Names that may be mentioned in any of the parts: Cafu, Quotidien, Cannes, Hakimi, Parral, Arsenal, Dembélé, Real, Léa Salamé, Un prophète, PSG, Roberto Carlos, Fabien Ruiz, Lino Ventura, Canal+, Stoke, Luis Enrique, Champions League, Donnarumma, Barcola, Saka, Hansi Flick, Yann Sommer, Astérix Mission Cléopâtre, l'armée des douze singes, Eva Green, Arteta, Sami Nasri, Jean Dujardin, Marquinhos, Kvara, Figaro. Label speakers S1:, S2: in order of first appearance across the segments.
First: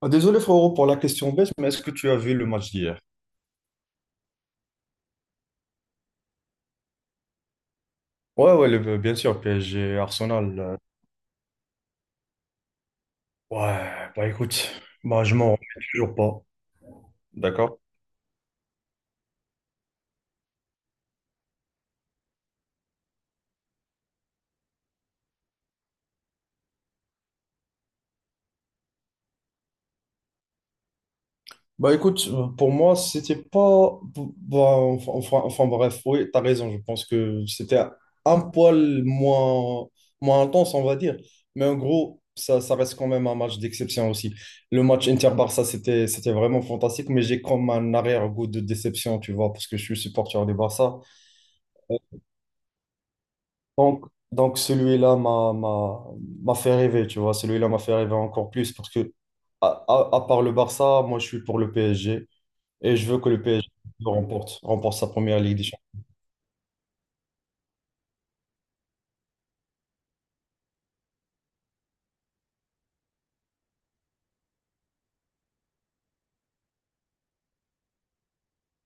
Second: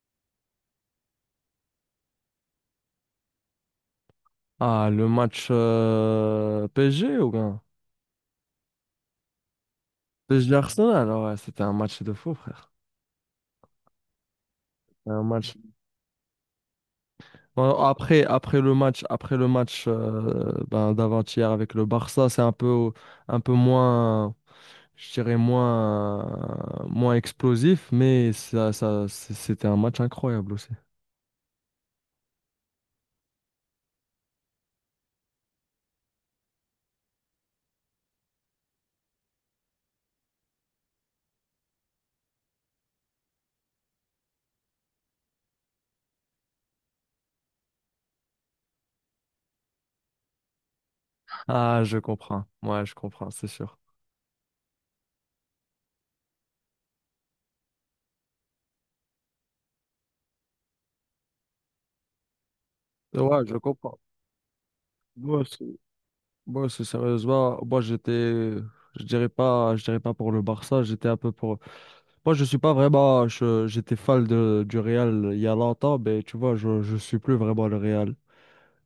S1: Ah, désolé frérot pour la question bête, mais est-ce que tu as vu le match d'hier?
S2: Ah, le match PSG ou bien?
S1: Ouais, ouais, bien sûr, PSG,
S2: PSG
S1: Arsenal.
S2: Arsenal, ah ouais, c'était un match de fou, frère.
S1: Ouais, bah écoute,
S2: Un
S1: bah je m'en
S2: match.
S1: remets toujours pas.
S2: Bon,
S1: D'accord?
S2: après, après le match ben, d'avant-hier avec le Barça, c'est un peu moins, je dirais moins explosif, mais ça, c'était un match incroyable aussi.
S1: Bah écoute, pour moi, c'était pas. Bah, bref, oui, t'as raison, je pense que c'était un poil moins, moins intense, on va dire. Mais en gros, ça reste quand même un match d'exception aussi. Le match Inter-Barça, c'était vraiment fantastique, mais j'ai comme un arrière-goût de déception, tu vois, parce que je suis supporter du Barça.
S2: Ah, je comprends. Ouais, je comprends, c'est sûr.
S1: Donc, donc celui-là m'a fait rêver, tu vois. Celui-là m'a fait rêver encore plus parce que, à part le Barça, moi, je suis pour le PSG et je veux que le
S2: Ouais, je
S1: PSG
S2: comprends.
S1: remporte, remporte sa
S2: Moi
S1: première Ligue des
S2: aussi.
S1: Champions.
S2: Moi aussi, sérieusement, moi j'étais, je dirais pas pour le Barça, j'étais un peu pour. Moi, je suis pas vraiment. J'étais fan du Real il y a longtemps, mais tu vois, je suis plus vraiment le Real.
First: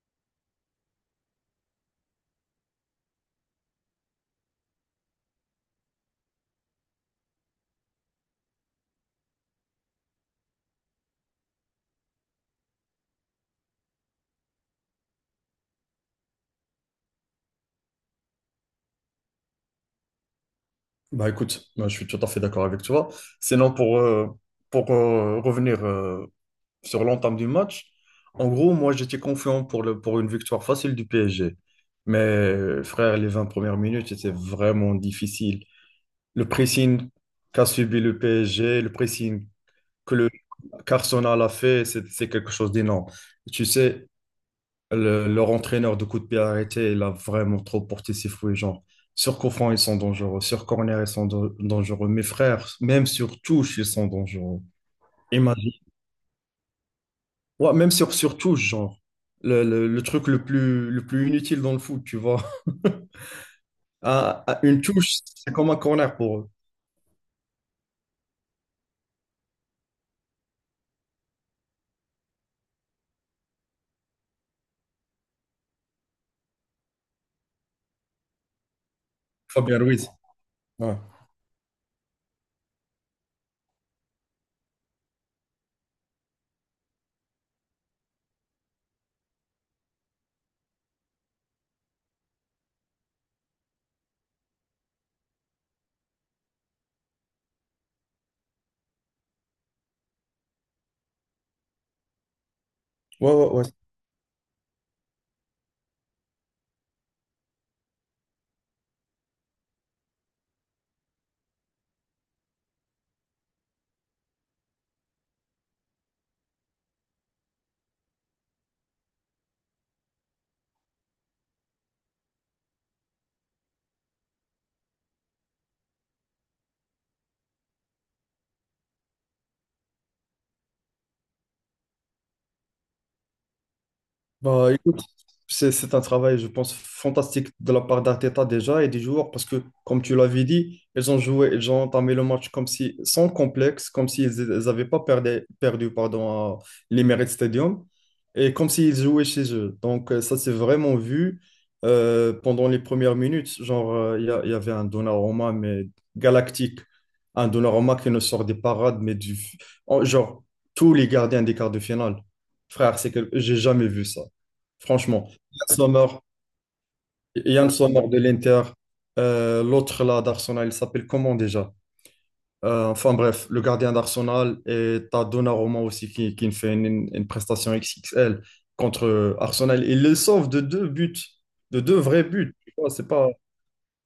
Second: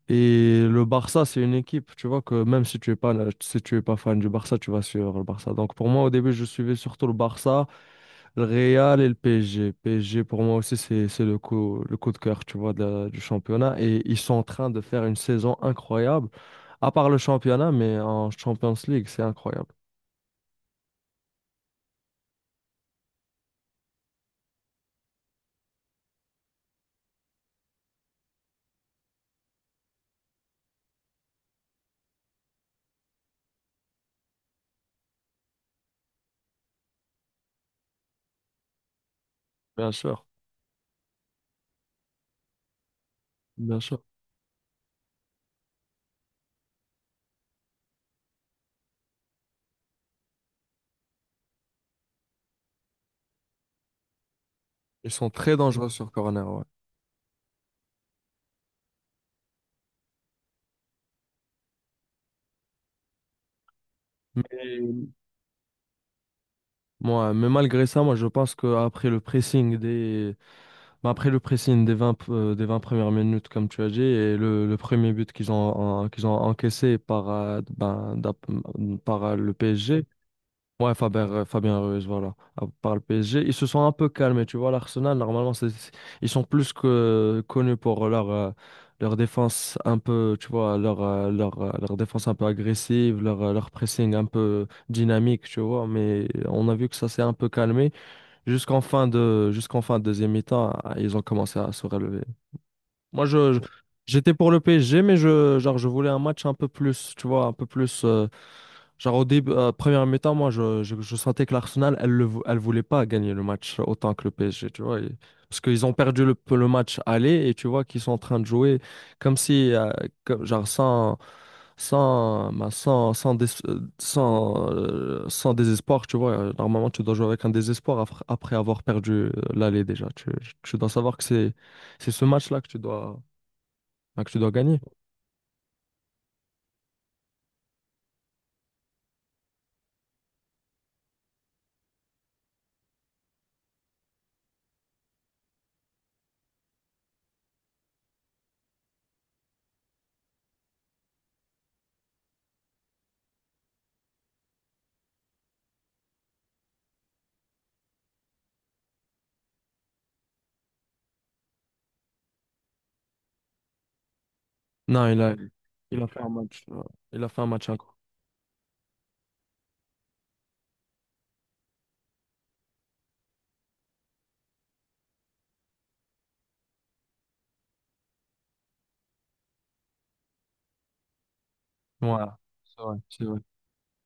S2: Et le Barça, c'est une équipe, tu vois, que même si tu es pas fan du Barça, tu vas suivre le Barça. Donc pour moi, au début, je suivais surtout le Barça, le Real et le PSG. PSG, pour moi aussi, c'est le coup de cœur, tu vois, du championnat. Et ils sont en train de faire une saison incroyable, à part le championnat, mais en Champions League, c'est incroyable.
S1: Bah écoute, moi, je suis tout à fait d'accord avec toi. Sinon, pour revenir sur l'entame du match. En gros, moi j'étais confiant pour une victoire facile du PSG. Mais frère, les 20 premières minutes c'était vraiment difficile. Le pressing qu'a subi le PSG, le pressing
S2: Bien
S1: que
S2: sûr,
S1: le qu'Arsenal a fait, c'est quelque chose d'énorme. Tu
S2: bien sûr.
S1: sais, leur entraîneur de coup de pied arrêté, il a vraiment trop porté ses fouets. Genre, sur coup franc, ils sont dangereux. Sur corner, ils sont dangereux. Mes frères, même sur touche, ils sont dangereux.
S2: Ils sont très
S1: Imagine.
S2: dangereux sur corner,
S1: Ouais, même sur touche, genre. Le truc le plus inutile dans le foot, tu vois. À, à une
S2: ouais.
S1: touche, c'est comme un corner pour eux.
S2: Moi, mais malgré ça, moi je pense qu'après le pressing des bah, après le pressing des vingt premières minutes, comme tu as dit, et le premier but qu'ils ont encaissé par le
S1: Fabien
S2: PSG.
S1: Ruiz.
S2: Ouais,
S1: Ouais,
S2: Fabien Ruiz, voilà, à part le PSG. Ils se sont un peu calmés, tu vois. L'Arsenal, normalement, ils sont plus que connus pour leur défense un peu, tu vois, leur défense un peu agressive, leur pressing un peu dynamique, tu vois. Mais on a vu que ça s'est un peu calmé. Jusqu'en fin de deuxième mi-temps, ils ont commencé à se relever. Moi,
S1: ouais.
S2: j'étais pour le PSG, mais je, genre, je voulais un match un peu plus, tu vois, un peu plus, genre, au début, première mi-temps, moi, je sentais que l'Arsenal, elle voulait pas gagner le match autant que le PSG, tu vois. Et parce qu'ils ont perdu le match aller et tu vois qu'ils sont en train de jouer comme si, comme- genre, sans désespoir, tu vois. Normalement, tu dois jouer avec un désespoir après avoir perdu l'aller déjà. Tu dois savoir que c'est. C'est ce match-là que tu dois, donc, tu dois
S1: Bah,
S2: gagner.
S1: écoute, c'est un travail, je pense, fantastique de la part d'Arteta déjà et des joueurs parce que, comme tu l'avais dit, ils ont entamé le match comme si, sans complexe, comme s'ils n'avaient pas perdu pardon, à l'Emirates Stadium et comme s'ils jouaient chez eux. Donc, ça s'est vraiment vu pendant les premières minutes. Genre, il y avait un Donnarumma, mais galactique. Un Donnarumma qui ne sort des parades, mais du. en- Genre, Tous les gardiens des quarts de finale. Frère, c'est que j'ai jamais vu ça.
S2: Non, il
S1: Franchement,
S2: a,
S1: il Yann
S2: il a
S1: Sommer,
S2: fait un match. Il a fait un match
S1: Yann
S2: incroyable.
S1: Sommer de l'Inter, l'autre là d'Arsenal, il s'appelle comment déjà? Enfin bref, le gardien d'Arsenal et t'as Donnarumma aussi qui fait une prestation XXL contre Arsenal. Il le sauve de deux buts, de deux vrais
S2: Voilà,
S1: buts. Tu
S2: c'est
S1: vois,
S2: vrai,
S1: c'est
S2: c'est
S1: pas.
S2: vrai.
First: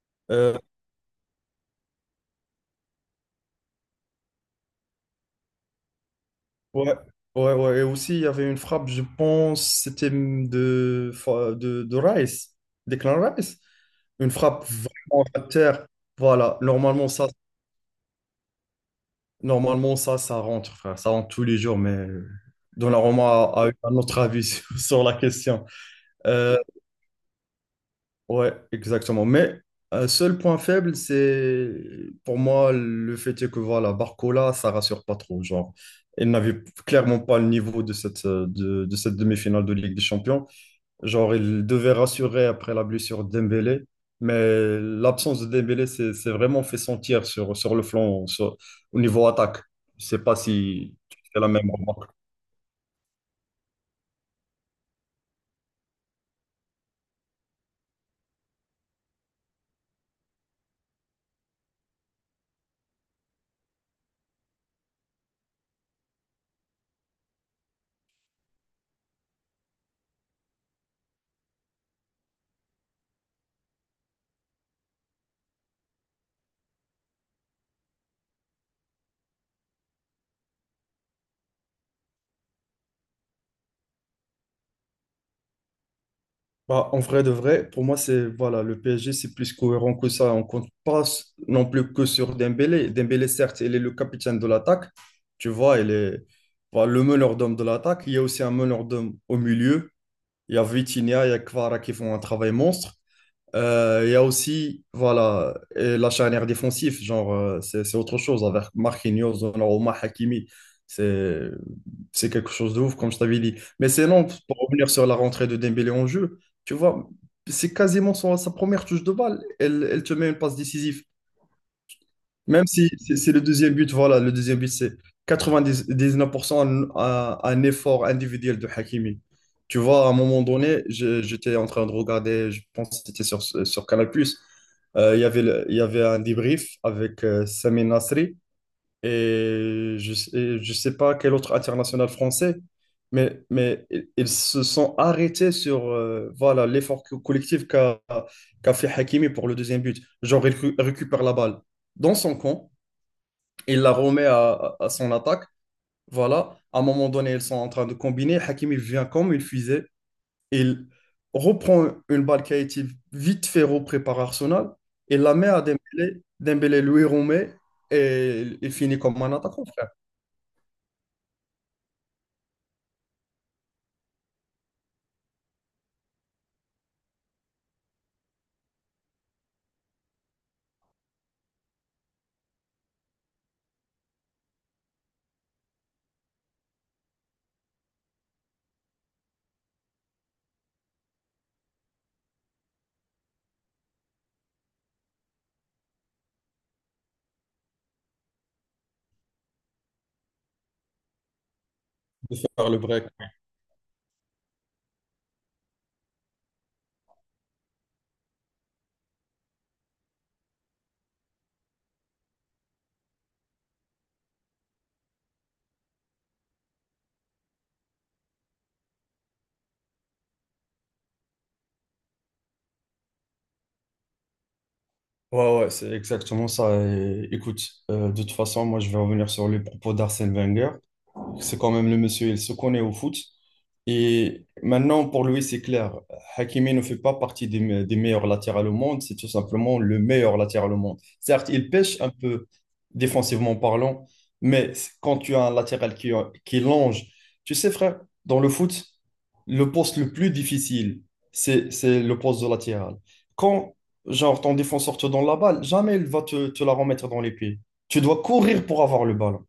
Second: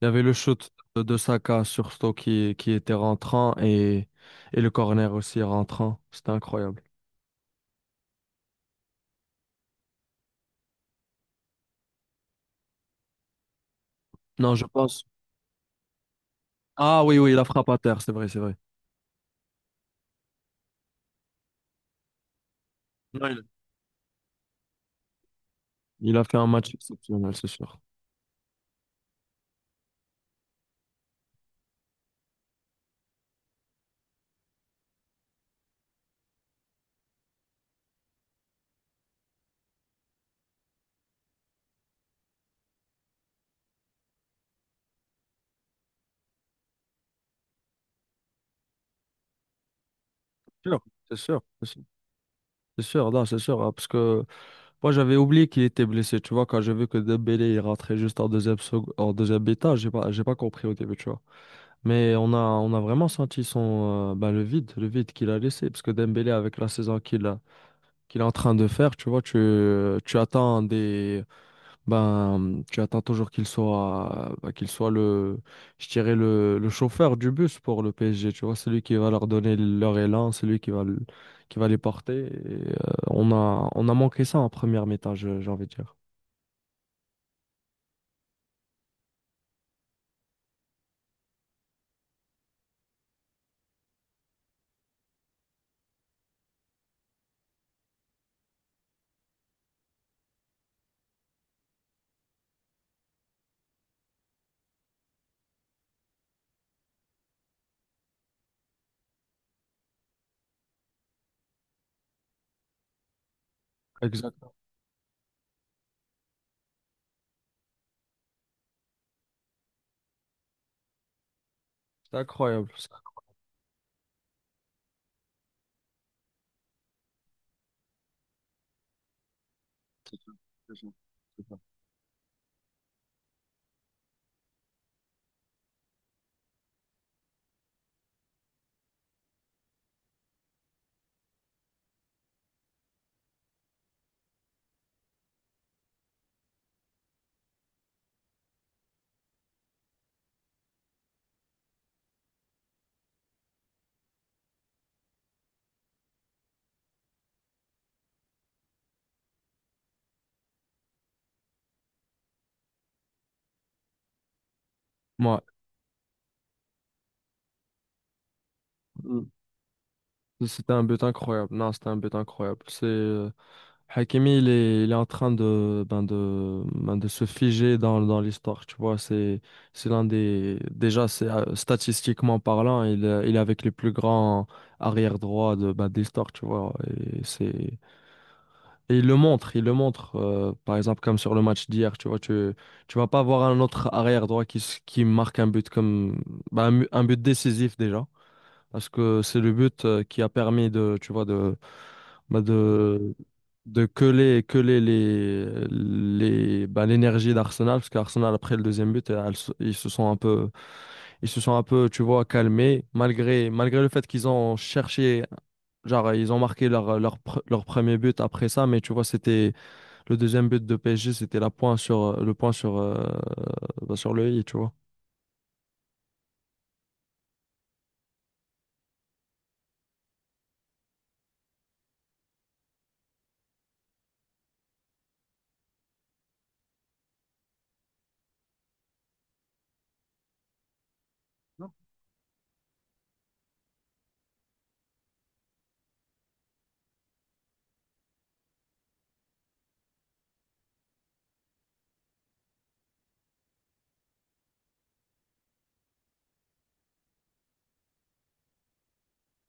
S2: Il y avait le
S1: euh,
S2: shoot de Saka sur Stoke qui était rentrant et le corner aussi rentrant. C'était incroyable.
S1: ouais, ouais. Et aussi, il y avait une frappe, je pense, c'était de Rice, Declan Rice. Une
S2: Non,
S1: frappe
S2: je pense.
S1: vraiment à terre. Voilà,
S2: Ah
S1: normalement,
S2: oui,
S1: ça,
S2: oui, il a frappé à terre, c'est vrai, c'est vrai.
S1: Normalement, ça rentre, frère. Ça rentre tous les jours, mais Donnarumma
S2: Non, il...
S1: a eu un autre avis sur la question.
S2: il a fait un
S1: Euh,
S2: match exceptionnel, c'est sûr.
S1: ouais, exactement. Mais un seul point faible, c'est pour moi le fait est que voilà, Barcola, ça rassure pas trop. Genre, elle n'avait clairement pas le niveau de cette demi-finale de Ligue des Champions. Genre, il devait rassurer après la blessure de Dembélé, mais l'absence de Dembélé s'est vraiment fait sentir sur le flanc, au niveau attaque. Je sais pas
S2: Sûr.
S1: si
S2: C'est
S1: tu fais
S2: sûr,
S1: la
S2: c'est
S1: même
S2: sûr.
S1: remarque.
S2: C'est sûr, non, c'est sûr, hein, parce que moi j'avais oublié qu'il était blessé, tu vois, quand j'ai vu que Dembélé il rentrait juste en deuxième mi-temps, j'ai pas compris au début, tu vois. Mais on a vraiment senti le vide qu'il a laissé. Parce que Dembélé, avec la saison qu'il a, qu'il est en train de faire, tu vois, tu attends toujours qu'il soit je dirais le chauffeur du bus pour le PSG, tu vois, celui qui va leur donner leur élan, celui qui va les porter. Et, on a manqué ça en première mi-temps, j'ai envie de dire.
S1: Bah, en vrai de vrai, pour moi, c'est voilà, le PSG, c'est plus cohérent que ça. On compte pas non plus que sur Dembélé. Dembélé, certes, il est le capitaine de l'attaque. Tu vois, il est voilà, le meneur d'hommes de l'attaque. Il y a aussi un meneur d'hommes au milieu. Il y a Vitinha, il y a Kvara qui font un travail monstre. Il y a aussi, voilà, et la charnière défensive, genre, c'est autre chose avec Marquinhos, Donnarumma, Hakimi. C'est c'est quelque chose de ouf, comme je t'avais dit. Mais c'est non,
S2: Exact.
S1: pour revenir sur la rentrée de Dembélé en jeu, tu vois, c'est quasiment sa première touche de balle. Elle te met une passe décisive.
S2: C'était
S1: Même
S2: incroyable,
S1: si
S2: ça.
S1: c'est le deuxième but, voilà, le deuxième but, c'est 99% un effort individuel de Hakimi. Tu vois, à un moment donné, j'étais en train de regarder, je pense que c'était sur Canal+, il y avait un débrief avec Sami Nasri et je sais pas quel autre international français, mais ils se sont arrêtés sur voilà, l'effort collectif qu'a fait Hakimi pour le deuxième but. Genre, il récupère la balle dans son camp, il la remet à son attaque. Voilà, à un moment donné, ils sont en train de combiner. Hakimi vient comme une fusée. Il reprend une balle qui a été vite fait reprise par Arsenal et la
S2: Ouais.
S1: met à Dembélé. Dembélé lui remet et il finit comme
S2: Mm.
S1: un attaquant, frère.
S2: C'était un but incroyable. Non, c'était un but incroyable. C'est Hakimi, il est en train de se figer dans l'histoire, tu vois. C'est l'un des, déjà, c'est, statistiquement parlant, il est avec les plus grands arrière-droits d'histoire, tu vois. Et c'est, et il le montre, par exemple, comme sur le match d'hier, tu vois. Tu vas pas voir un autre arrière-droit qui marque un but comme un but décisif déjà. Parce que c'est le but qui a permis tu vois, bah,
S1: Par le break.
S2: de, de coller l'énergie d'Arsenal. Parce qu'Arsenal, après le deuxième but, ils se sont un peu, tu vois, calmés. Malgré le fait qu'ils ont cherché, genre, ils ont marqué leur premier but après ça. Mais tu vois, c'était le deuxième but de PSG, c'était le point sur le i, tu vois.
S1: Ouais, ouais, c'est exactement ça. Et écoute, de toute façon, moi, je vais revenir sur les propos d'Arsène Wenger. C'est quand même le monsieur, il se connaît au foot. Et maintenant, pour lui, c'est clair. Hakimi ne fait pas partie des meilleurs latéraux au monde. C'est tout simplement le meilleur latéral au monde. Certes, il
S2: Non,
S1: pêche un peu défensivement parlant, mais quand tu as un latéral qui longe, tu sais, frère, dans le foot, le poste le plus difficile, c'est le poste de latéral. Quand, genre, ton défenseur te donne la balle, jamais il va te la remettre dans les pieds. Tu dois courir pour avoir le ballon.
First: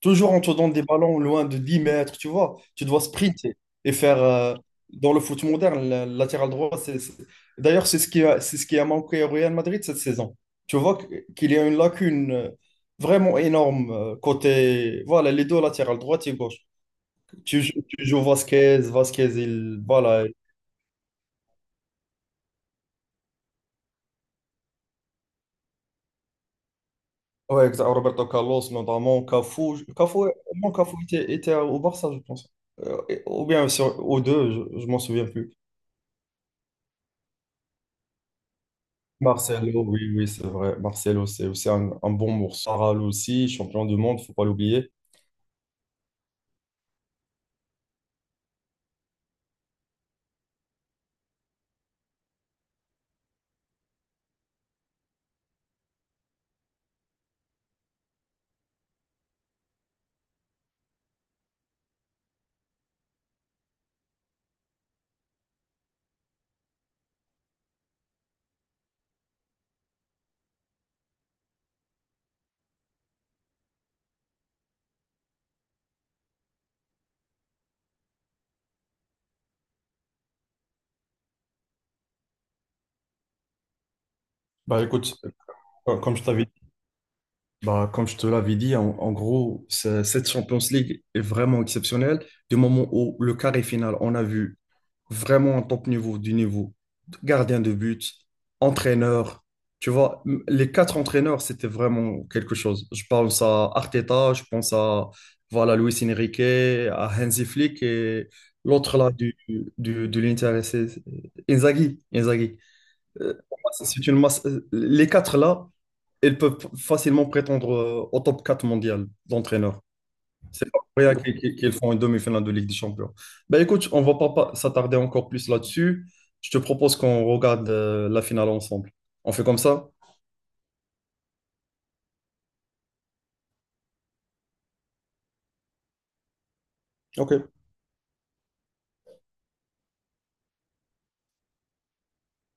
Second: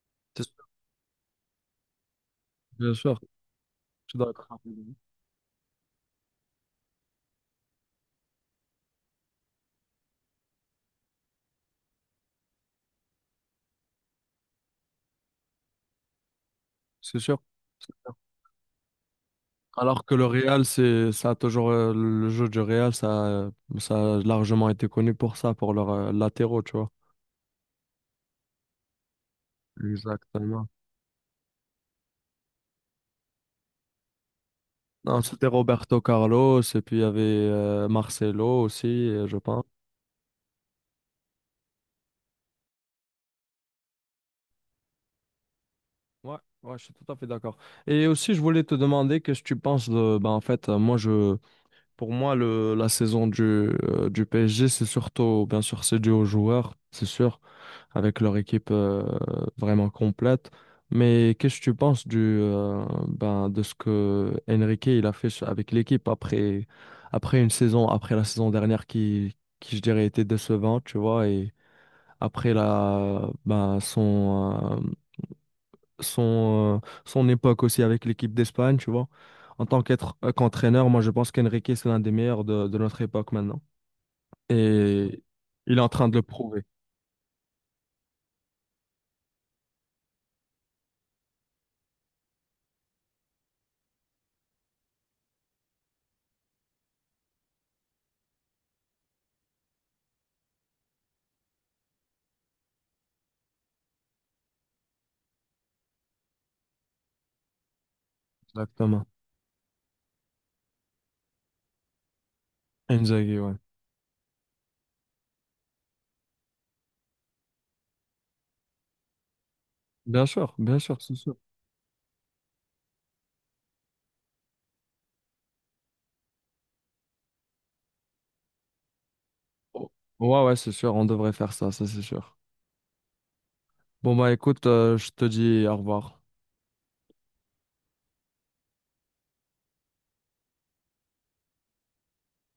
S1: Toujours on
S2: c'est
S1: te
S2: sûr.
S1: donne des ballons loin de 10 mètres, tu vois. Tu
S2: Bien
S1: dois
S2: sûr,
S1: sprinter et
S2: je suis
S1: faire,
S2: d'accord.
S1: dans le foot moderne, le latéral droit. D'ailleurs, c'est ce qui a manqué au Real Madrid cette saison. Tu vois qu'il y a une lacune vraiment énorme côté, voilà, les deux latérales, droite et gauche.
S2: C'est sûr.
S1: Tu joues Vasquez, Vasquez, il,
S2: Alors que le
S1: voilà.
S2: Real, c'est, ça a toujours, le jeu du Real, ça a largement été connu pour ça, pour leurs latéraux, tu vois.
S1: Ouais, exact, Roberto Carlos, notamment Cafu. Cafu, au
S2: Exactement.
S1: moins Cafu était au Barça, je pense. Ou bien sur, aux deux, je m'en
S2: Non,
S1: souviens
S2: c'était
S1: plus.
S2: Roberto Carlos, et puis il y avait Marcelo aussi, je pense.
S1: Marcelo, oui, oui, c'est vrai. Marcelo, c'est aussi un bon morceau. Parral aussi, champion du monde, faut pas l'oublier.
S2: Ouais, ouais, je suis tout à fait d'accord. Et aussi, je voulais te demander qu'est-ce que tu penses de, ben, en fait, moi, je, Pour moi, la saison du PSG, c'est surtout, bien sûr, c'est dû aux joueurs, c'est sûr, avec leur équipe vraiment complète. Mais qu'est-ce que tu penses de ce que Enrique il a fait avec l'équipe après, après la saison dernière qui je dirais, était décevante, tu vois, et après son époque aussi avec l'équipe d'Espagne, tu vois. En tant qu'entraîneur, moi je pense qu'Enrique, c'est l'un des meilleurs de notre époque maintenant.
S1: Bah écoute,
S2: Et il est en
S1: euh,
S2: train de
S1: comme
S2: le
S1: je t'avais,
S2: prouver.
S1: comme je te l'avais dit, en gros, cette Champions League est vraiment exceptionnelle. Du moment où le carré final, on a vu vraiment en top niveau, du niveau gardien de but, entraîneur. Tu vois, les 4 entraîneurs, c'était vraiment quelque chose. Je pense à Arteta, je pense à voilà, Luis Enrique, à Hansi Flick et l'autre
S2: Exactement.
S1: là de l'Inter, c'est Inzaghi. Inzaghi.
S2: Inzaghi, ouais.
S1: Pour moi, c'est une masse. Euh, les quatre là, ils peuvent facilement prétendre au top 4 mondial d'entraîneurs. C'est
S2: Bien
S1: pas pour
S2: sûr,
S1: rien
S2: c'est sûr.
S1: qu'ils font une demi-finale de Ligue des Champions. Ben écoute, on va pas s'attarder encore plus là-dessus. Je te propose qu'on regarde la finale ensemble. On fait comme ça?
S2: Oh. Ouais, ouais, c'est sûr, on devrait faire ça, ça c'est sûr. Bon, bah écoute, je te dis au revoir.
S1: Ok.